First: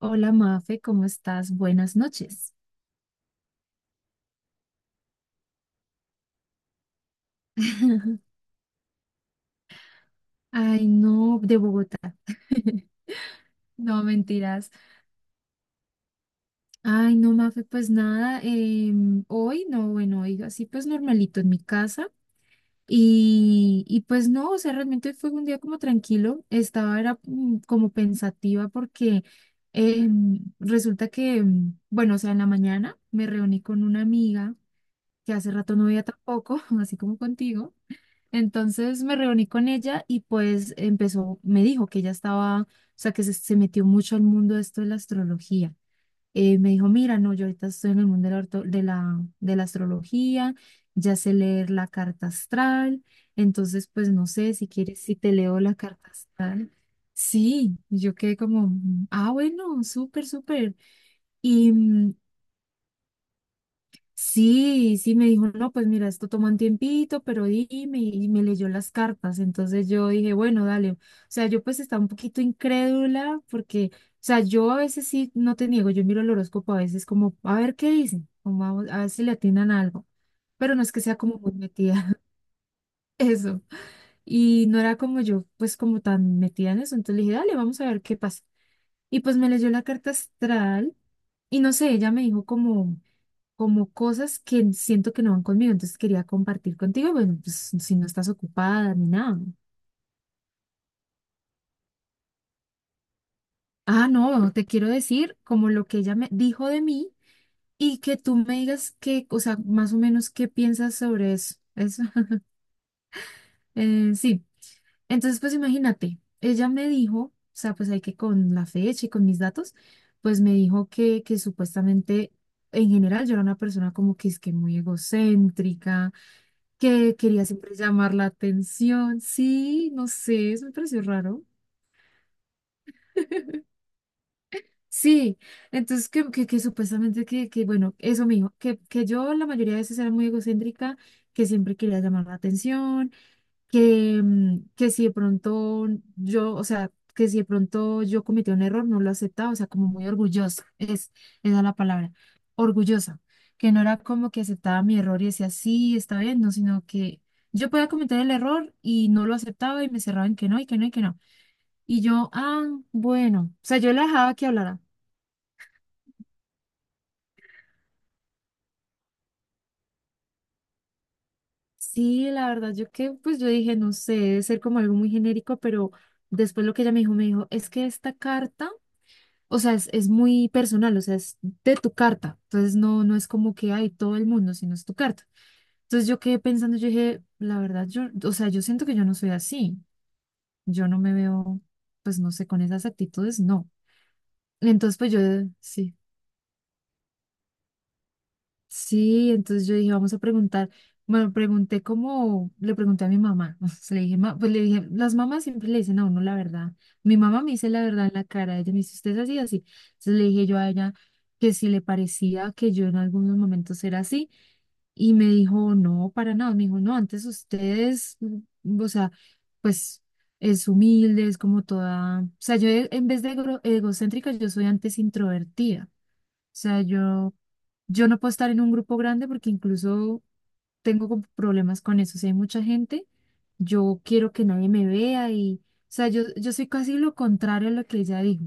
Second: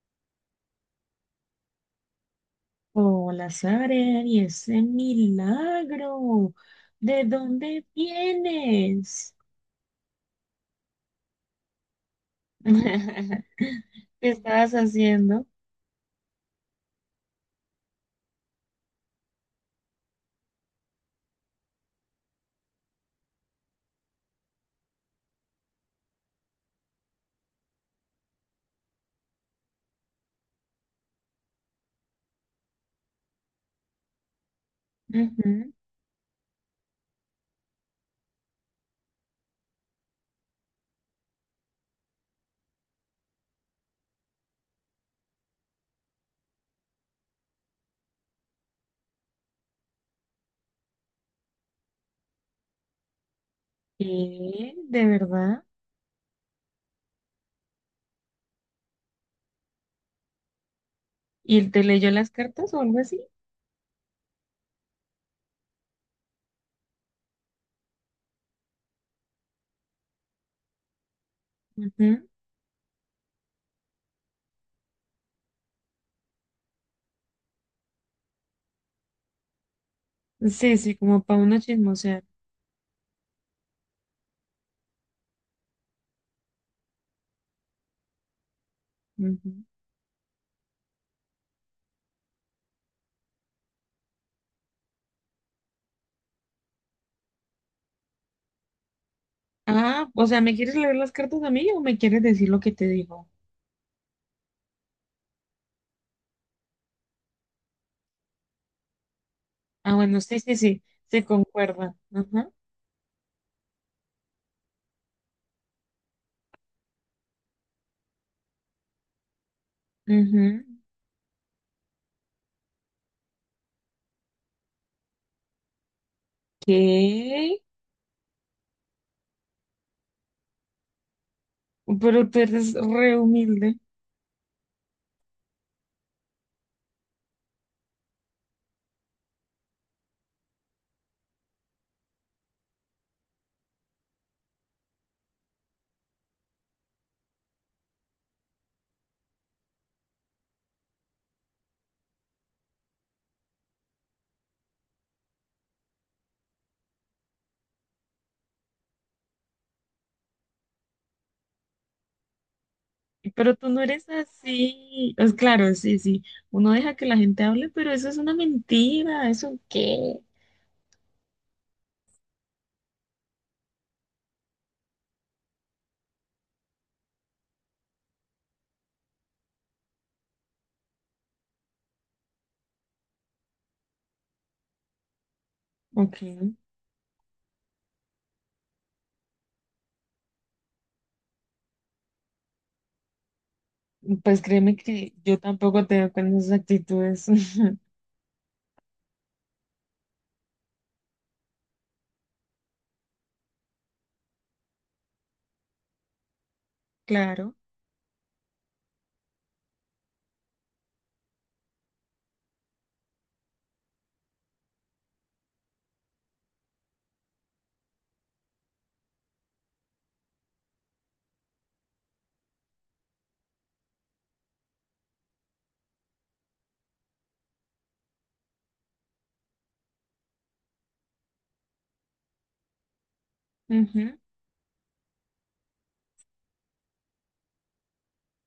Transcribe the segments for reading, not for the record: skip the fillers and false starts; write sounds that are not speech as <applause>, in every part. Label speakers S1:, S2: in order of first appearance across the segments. S1: Hola Mafe, ¿cómo estás? Buenas noches.
S2: Hola, Sara, y ese milagro, ¿de dónde
S1: <laughs>
S2: vienes?
S1: Ay, no, de Bogotá. <laughs>
S2: <laughs>
S1: No,
S2: ¿Qué
S1: mentiras.
S2: estabas haciendo?
S1: Ay, no, Mafe, pues nada, hoy, no, bueno, hoy así pues normalito en mi casa. Y pues no, o sea, realmente fue un día como tranquilo. Estaba, era como pensativa porque resulta que, bueno, o sea, en la mañana me reuní con una amiga que hace
S2: Ujú.
S1: rato no veía tampoco, <laughs> así como contigo. Entonces me reuní con ella y pues empezó, me dijo que ella estaba, o sea, que se metió mucho al mundo de esto de la astrología. Me dijo, mira, no, yo ahorita estoy en el mundo de la astrología, ya sé leer la carta astral, entonces pues no sé si
S2: ¿Qué?
S1: quieres,
S2: ¿De
S1: si te leo
S2: verdad?
S1: la carta astral. Sí, yo quedé como, ah, bueno, súper, súper.
S2: ¿Y él
S1: Y,
S2: te leyó
S1: mm,
S2: las cartas o algo así?
S1: Sí, sí, me dijo, no, pues mira, esto toma un tiempito, pero dime, y me leyó las cartas. Entonces yo dije, bueno, dale. O sea, yo pues estaba un
S2: Ujú.
S1: poquito incrédula porque, o sea, yo a veces sí, no te niego, yo miro el horóscopo a veces como, a ver qué dicen, como a ver si le atinan a algo, pero
S2: Sí,
S1: no es
S2: sí,
S1: que sea
S2: como
S1: como
S2: para
S1: muy
S2: uno
S1: metida,
S2: chismosear.
S1: <laughs> eso. Y no era como yo, pues como tan metida en eso. Entonces le dije, dale, vamos a ver qué pasa. Y pues me
S2: Ujú.
S1: leyó la carta astral y no sé, ella me dijo como cosas que siento que no van conmigo, entonces quería compartir contigo, bueno, pues si no estás ocupada ni nada.
S2: Ah, o sea, ¿me quieres leer las cartas a mí o me quieres decir lo que te digo?
S1: Ah, no, te quiero decir como lo que ella me dijo de mí y que tú me digas qué, o sea, más
S2: Ah,
S1: o
S2: bueno,
S1: menos
S2: sí,
S1: qué
S2: sí, sí,
S1: piensas
S2: se
S1: sobre eso.
S2: concuerda.
S1: Eso.
S2: Ajá.
S1: <laughs> Sí, entonces pues imagínate, ella me dijo, o sea, pues hay que con la fecha y con mis datos, pues
S2: Ujú.
S1: me dijo que supuestamente en general yo era una persona como que es que muy egocéntrica que quería
S2: ¿Qué?
S1: siempre llamar la atención. Sí, no sé, eso me pareció raro.
S2: Pero tú eres re humilde.
S1: <laughs> Sí, entonces que supuestamente bueno, eso mismo, que yo la mayoría de veces era muy egocéntrica, que siempre quería llamar la atención, que si de pronto que si de pronto yo cometí un error, no lo aceptaba, o sea, como muy orgullosa, esa es la palabra, orgullosa, que no era como que aceptaba mi error y decía, sí, está bien, no, sino que yo podía cometer el error y no lo aceptaba y me cerraba en que no, y que no, y que no. Y yo, ah, bueno,
S2: Pero
S1: o
S2: tú
S1: sea,
S2: no
S1: yo la
S2: eres
S1: dejaba que hablara.
S2: así. Pues claro, sí, sí. Uno deja que la gente hable, pero eso es una mentira. ¿Eso qué?
S1: Sí, la verdad, pues yo dije, no sé, debe ser como algo muy genérico, pero después lo que ella me dijo, es que esta carta, o sea, es muy personal, o sea, es de tu carta. Entonces no, no es como que hay todo el mundo, sino es tu carta. Entonces yo
S2: Ok.
S1: quedé pensando, yo dije, la verdad, o sea, yo siento que yo no soy así. Yo no me veo, pues no sé, con esas actitudes, no.
S2: Pues créeme
S1: Entonces, pues
S2: que
S1: yo,
S2: yo tampoco
S1: sí.
S2: te veo con esas actitudes. <laughs>
S1: Sí, entonces yo dije, vamos a preguntar. Bueno, le pregunté a mi mamá. <laughs> O sea, le dije, "Ma", pues le dije, las mamás siempre le dicen a uno la verdad. Mi mamá me
S2: Claro.
S1: dice la verdad en la cara. Ella me dice, usted es así, así. Entonces le dije yo a ella que si le parecía que yo en algunos momentos era así. Y me dijo, no, para nada. Me dijo, no, antes ustedes, o sea, pues es humilde, es como toda. O sea, yo en vez de egocéntrica, yo soy antes introvertida sea, yo no puedo estar en un grupo grande porque incluso tengo como problemas con eso. Si hay mucha gente, yo
S2: Ujú.
S1: quiero que nadie me vea y, o sea, yo soy casi lo contrario a lo que ella dijo.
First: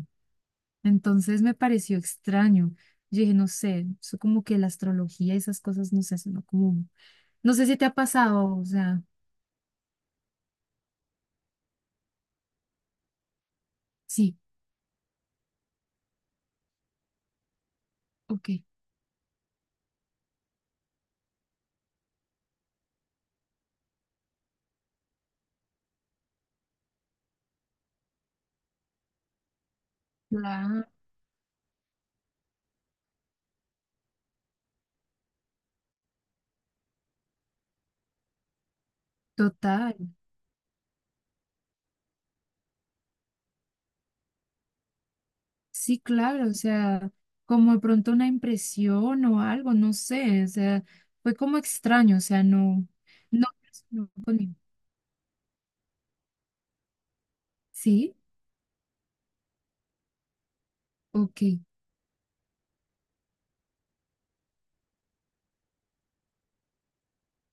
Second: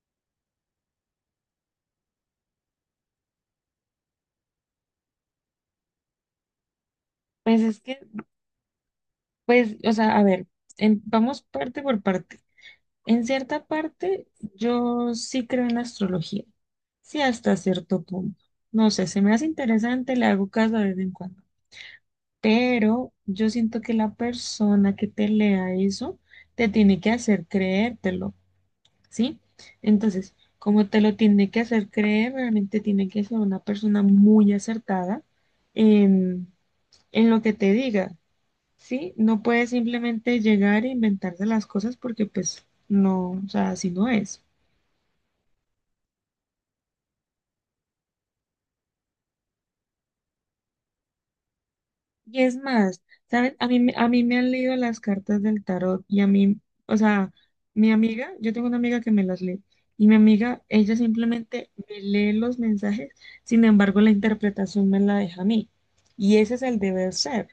S1: Entonces me pareció extraño. Yo dije, no sé, eso como que la astrología y esas cosas, no sé, eso no como, no
S2: Pues
S1: sé si
S2: es
S1: te ha
S2: que,
S1: pasado, o sea,
S2: pues, o sea, a ver, vamos parte por parte. En cierta parte,
S1: sí.
S2: yo sí creo en la astrología. Sí, hasta cierto punto.
S1: Ok.
S2: No sé, se me hace interesante, le hago caso de vez en cuando. Pero yo siento que la persona que te lea eso te tiene que hacer creértelo, ¿sí? Entonces, como
S1: La...
S2: te lo tiene que hacer creer, realmente tiene que ser una persona muy acertada en, en lo que te diga, ¿sí? No puedes
S1: Total.
S2: simplemente llegar e inventarse las cosas porque pues no, o sea, así no es.
S1: Sí, claro, o sea, como de pronto una impresión o algo, no sé, o sea, fue como extraño, o
S2: Y
S1: sea,
S2: es
S1: no,
S2: más,
S1: no,
S2: ¿sabes? A mí, a
S1: no,
S2: mí me han leído las cartas del tarot y a mí, o sea, mi
S1: sí,
S2: amiga, yo tengo una amiga que me las lee y mi amiga, ella
S1: ok,
S2: simplemente me lee los mensajes, sin embargo, la interpretación me la deja a mí. Y ese es el deber ser,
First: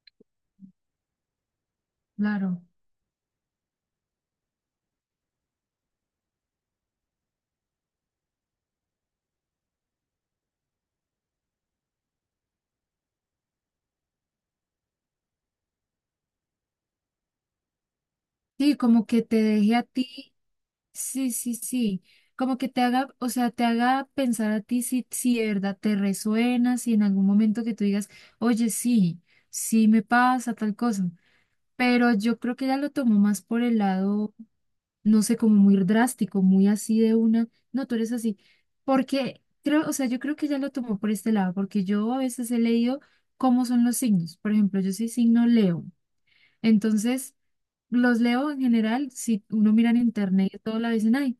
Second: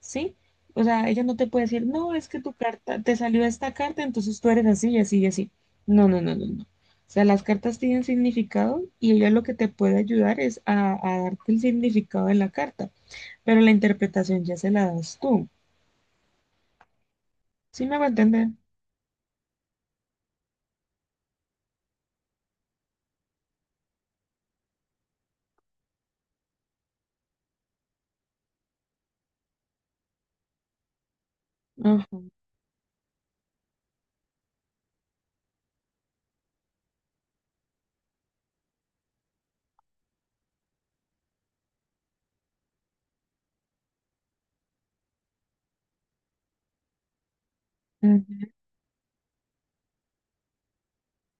S2: ¿sí? O sea, ella no te puede decir, no, es que tu
S1: claro.
S2: carta, te salió esta carta, entonces tú eres así y así y así. No, no, no, no, no. O sea, las cartas tienen significado y ella lo que te puede ayudar es a darte el significado de la carta pero la interpretación ya se la das tú. ¿Sí me hago entender?
S1: Sí, como que te deje a ti, sí, sí, sí, como que te haga, o sea, te haga pensar a ti si de verdad te resuena, si en algún momento que tú digas, oye, sí, sí me pasa tal cosa, pero
S2: Ajá.
S1: yo creo que ella lo tomó más por el lado. No sé, como muy drástico, muy así de una, no, tú eres así, porque creo, o sea, yo creo que ya lo tomó por este lado, porque yo a veces he leído cómo son los signos, por ejemplo, yo soy signo Leo, entonces los
S2: Ujú.
S1: leo en general, si uno mira en internet y todo, la dicen, ay,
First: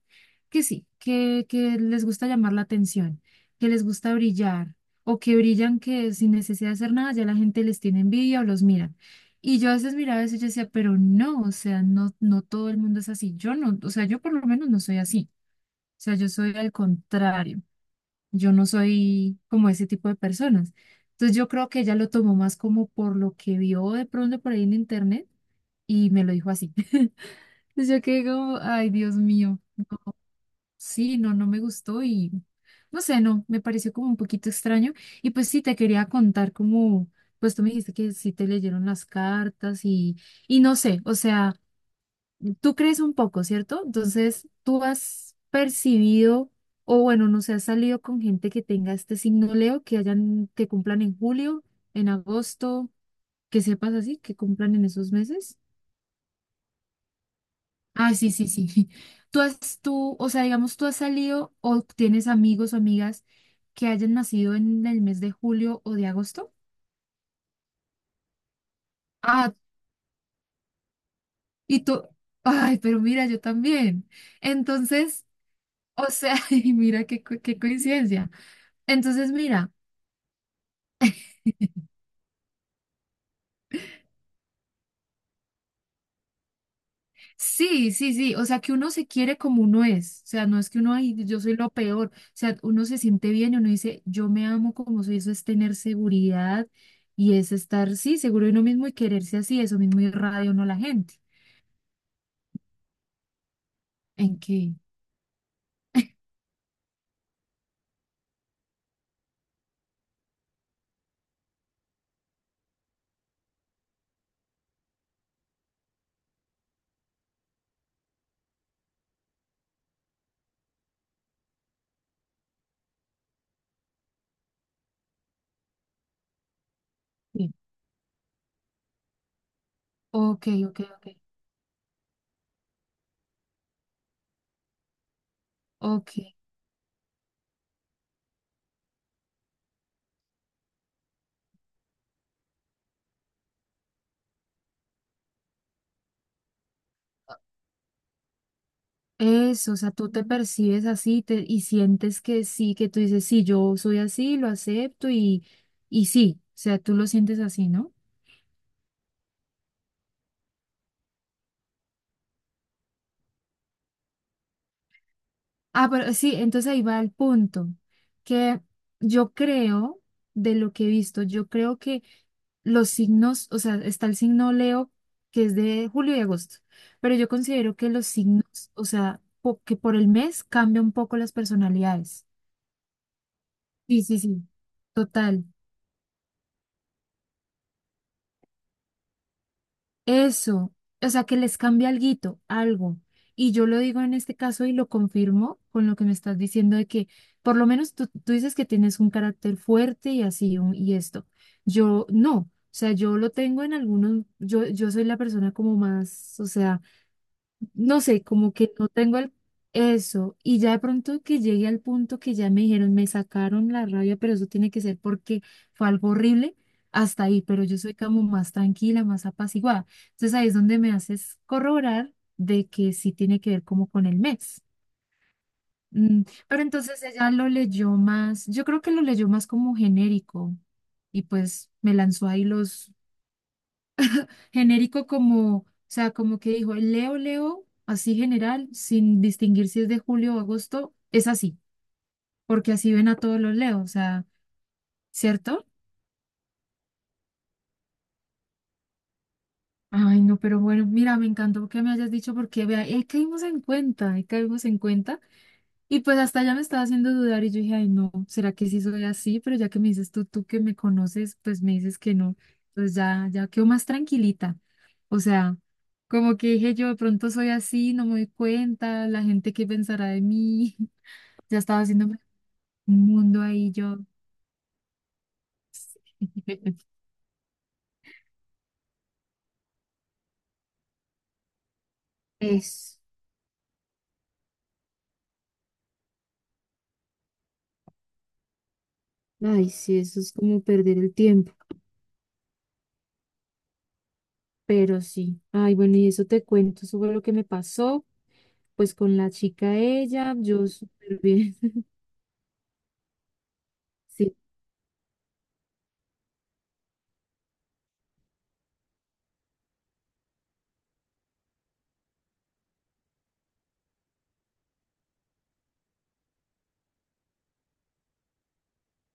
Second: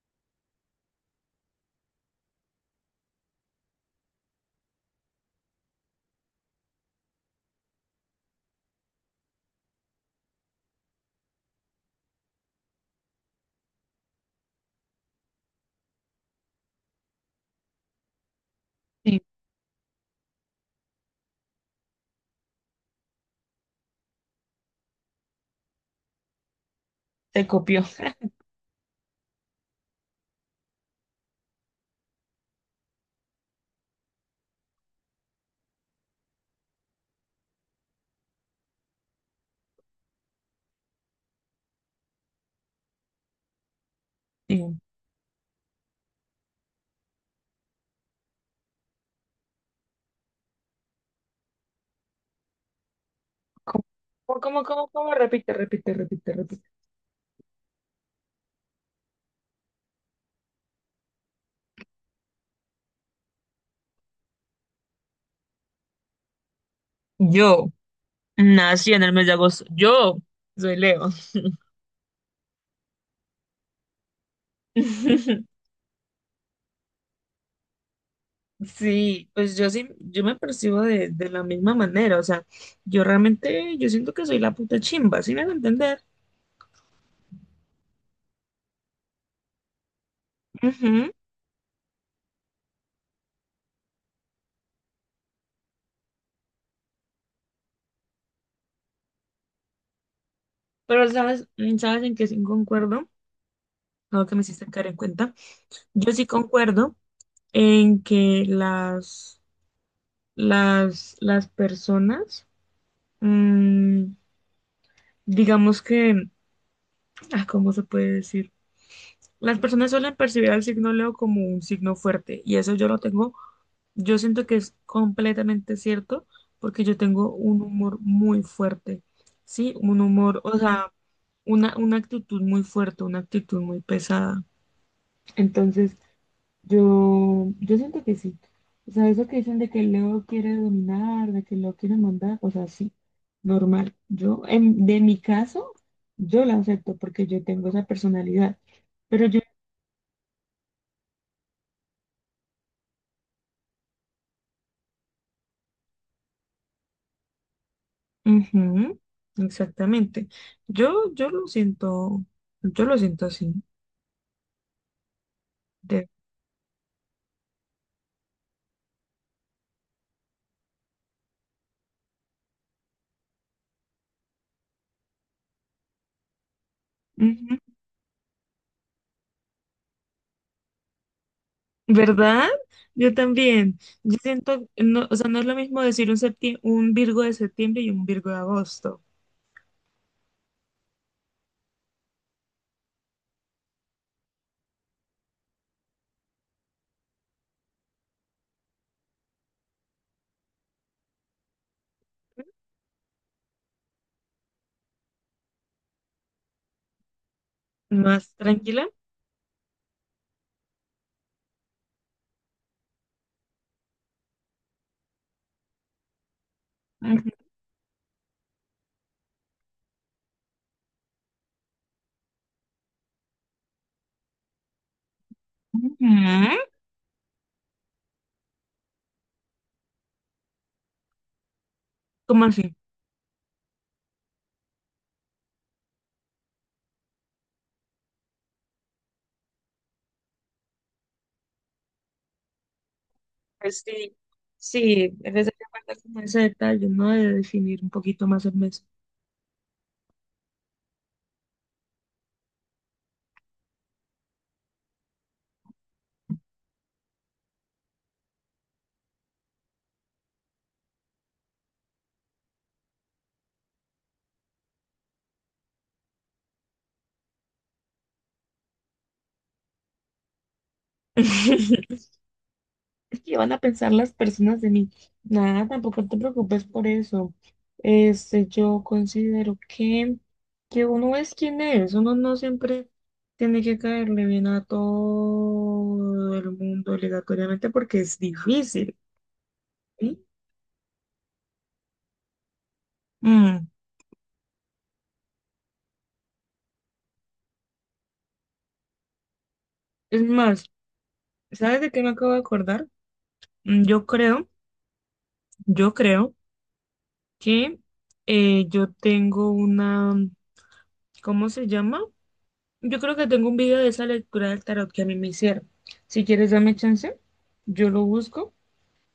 S1: que sí, que les gusta llamar la atención, que les gusta brillar, o que brillan, que sin necesidad de hacer nada ya la gente les tiene envidia o los mira. Y yo a veces miraba eso y yo decía, pero no, o sea, no, no todo el mundo es así. Yo no, o sea, yo por lo menos no soy así. O sea, yo soy al contrario. Yo no
S2: Sí,
S1: soy como ese tipo de personas. Entonces yo creo que ella lo tomó más como por lo que vio de pronto por ahí en internet y me lo dijo así. <laughs> Entonces
S2: te copió.
S1: yo quedé
S2: <laughs>
S1: como, ay, Dios mío, sí, no, no me gustó y no sé, no, me pareció como un poquito extraño. Y pues sí, te quería contar como, pues tú me dijiste que sí te leyeron las cartas y no sé, o sea, tú crees un poco, ¿cierto? Entonces
S2: Sí.
S1: tú has percibido, o bueno, no sé, has salido con gente que tenga este signo Leo, que hayan, que cumplan en julio, en agosto, que
S2: ¿Cómo,
S1: sepas así, que
S2: cómo,
S1: cumplan en
S2: cómo,
S1: esos
S2: cómo? Repite,
S1: meses.
S2: repite, repite, repite.
S1: Ah, sí, sí, sí. <laughs> O sea, digamos, tú has salido o tienes amigos o amigas que hayan nacido en el mes de julio o de agosto.
S2: Yo nací en el mes de
S1: Ah,
S2: agosto. Yo soy Leo.
S1: y tú, ay, pero mira, yo también. Entonces,
S2: <laughs>
S1: o sea, <laughs> y mira qué coincidencia.
S2: Sí,
S1: Entonces,
S2: pues yo
S1: mira.
S2: sí, yo me percibo de la misma manera, o sea, yo realmente, yo siento que soy la puta chimba, ¿sí me hago entender?
S1: Sí, sí, sí, o sea que uno se quiere como uno es, o sea, no es que uno,
S2: Ujú.
S1: ay, yo soy lo peor, o sea, uno se siente bien y uno dice, yo me amo como soy, eso es tener seguridad y es estar, sí, seguro de uno mismo y quererse así, eso mismo irradia uno a la
S2: Pero
S1: gente.
S2: ¿sabes, sabes en qué sí concuerdo? Algo que
S1: ¿En
S2: me hiciste
S1: qué?
S2: caer en cuenta. Yo sí concuerdo en que las las personas, mm, digamos que, ah, ¿cómo se puede decir? Las personas suelen percibir al signo Leo como un signo fuerte y eso yo lo tengo, yo siento que es completamente cierto porque yo tengo
S1: Sí.
S2: un humor muy fuerte, ¿sí? Un humor,
S1: Ok,
S2: o
S1: ok,
S2: sea,
S1: ok,
S2: una actitud muy fuerte, una actitud muy pesada. Entonces,
S1: ok.
S2: yo siento que sí. O sea, eso que dicen de que Leo quiere dominar, de que Leo quiere mandar, o sea, sí, normal. Yo, en, de mi caso, yo la acepto porque yo tengo esa personalidad. Pero yo,
S1: Eso, o sea, tú te percibes así, y sientes que sí, que tú dices, sí, yo soy así, lo acepto y sí, o sea, tú lo sientes así, ¿no?
S2: ujú, exactamente. Yo, yo lo siento así.
S1: Ah,
S2: de-
S1: pero sí, entonces ahí va el punto, que yo creo, de lo que he visto, yo creo que los signos, o sea, está el signo Leo, que es de julio y agosto, pero yo
S2: Ujú,
S1: considero que los signos, o sea, que por el mes cambia un poco las personalidades.
S2: ¿verdad? Yo también.
S1: Sí,
S2: Yo
S1: sí, sí,
S2: siento, no, o sea, no es
S1: total.
S2: lo mismo decir un un Virgo de septiembre y un Virgo de agosto.
S1: Eso, o sea, que les cambia alguito, algo. Y yo lo digo en este caso y lo confirmo con lo que me estás diciendo de que por lo menos tú dices que tienes un carácter fuerte y así y esto. Yo no, o sea, yo lo tengo en algunos, yo soy la persona como más, o sea, no sé,
S2: Más
S1: como que
S2: tranquila.
S1: no tengo el, eso. Y ya de pronto que llegué al punto que ya me dijeron, me sacaron la rabia, pero eso tiene que ser porque fue algo horrible hasta ahí, pero yo soy como más tranquila, más apaciguada. Entonces ahí es donde me haces corroborar de que sí tiene que ver como con el mes.
S2: Ujú.
S1: Pero entonces ella lo leyó más, yo creo que lo leyó más como genérico y pues me lanzó
S2: ¿Cómo
S1: ahí
S2: así?
S1: los. Genérico como, o sea, como que dijo, Leo, Leo, así general, sin distinguir si es de julio o agosto, es así, porque así ven a todos los Leo,
S2: Pues
S1: o
S2: sí,
S1: sea,
S2: sí, es necesario
S1: ¿cierto?
S2: guardar como ese detalle, ¿no? De definir un poquito más el mes.
S1: Ay, no, pero bueno, mira, me encantó que me hayas dicho porque, vea, ahí caímos en cuenta, ahí caímos en cuenta. Y pues hasta ya me estaba haciendo dudar y yo dije, ay, no, ¿será que sí soy así? Pero ya que me dices tú, tú que me conoces, pues me dices que no. Pues ya, ya quedo más tranquilita. O sea, como que dije yo, de pronto soy así, no me doy cuenta, la gente qué pensará de mí. <laughs> Ya estaba
S2: <laughs>
S1: haciéndome un
S2: Es que
S1: mundo
S2: van a
S1: ahí
S2: pensar
S1: yo.
S2: las personas de mí. Nada, tampoco te preocupes por
S1: <laughs>
S2: eso. Este, yo considero que uno es quien es, uno no siempre
S1: Es,
S2: tiene que caerle bien a todo el mundo obligatoriamente porque es difícil,
S1: Ay, sí, eso
S2: ¿sí?
S1: es como perder el tiempo,
S2: Mm,
S1: pero sí, ay, bueno, y eso te cuento, eso fue lo que me pasó, pues con la chica
S2: es
S1: ella, yo
S2: más,
S1: súper bien.
S2: ¿sabes de qué me acabo de acordar? Yo
S1: <laughs> Sí.
S2: creo, yo creo que yo tengo una, ¿cómo se llama? Yo creo que tengo un video de esa lectura del tarot que a mí me hicieron. Si quieres, dame chance, yo lo busco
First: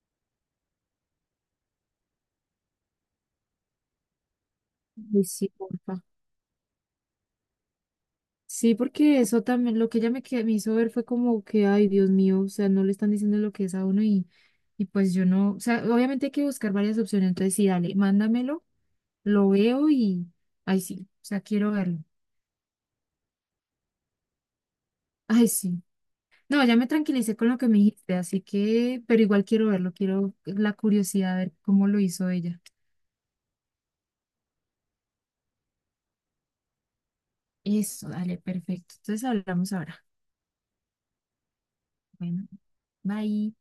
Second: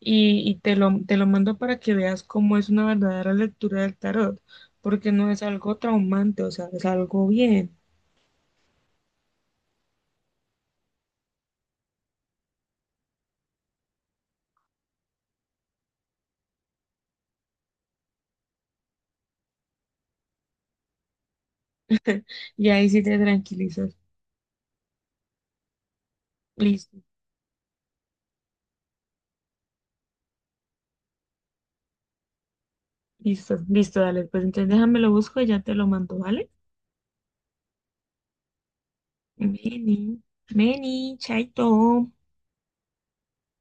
S2: y te lo mando para que veas cómo es una verdadera lectura del tarot, porque
S1: Ay,
S2: no es
S1: sí,
S2: algo
S1: porfa.
S2: traumante, o sea, es algo bien.
S1: Sí, porque eso también, lo que ella me hizo ver fue como que, ay, Dios mío, o sea, no le están diciendo lo que es a uno y pues yo no, o sea, obviamente hay que buscar varias opciones, entonces sí, dale, mándamelo, lo veo y, ay, sí, o sea, quiero verlo.
S2: Y ahí sí te tranquilizas.
S1: Ay, sí. No, ya me
S2: Listo,
S1: tranquilicé con lo que me dijiste, así que, pero igual quiero verlo, quiero la curiosidad de ver cómo lo hizo ella.
S2: listo, listo, dale. Pues entonces déjame lo busco y ya te lo mando, ¿vale?
S1: Eso, dale, perfecto. Entonces hablamos ahora.
S2: Meni, Meni, chaito.
S1: Bueno, bye.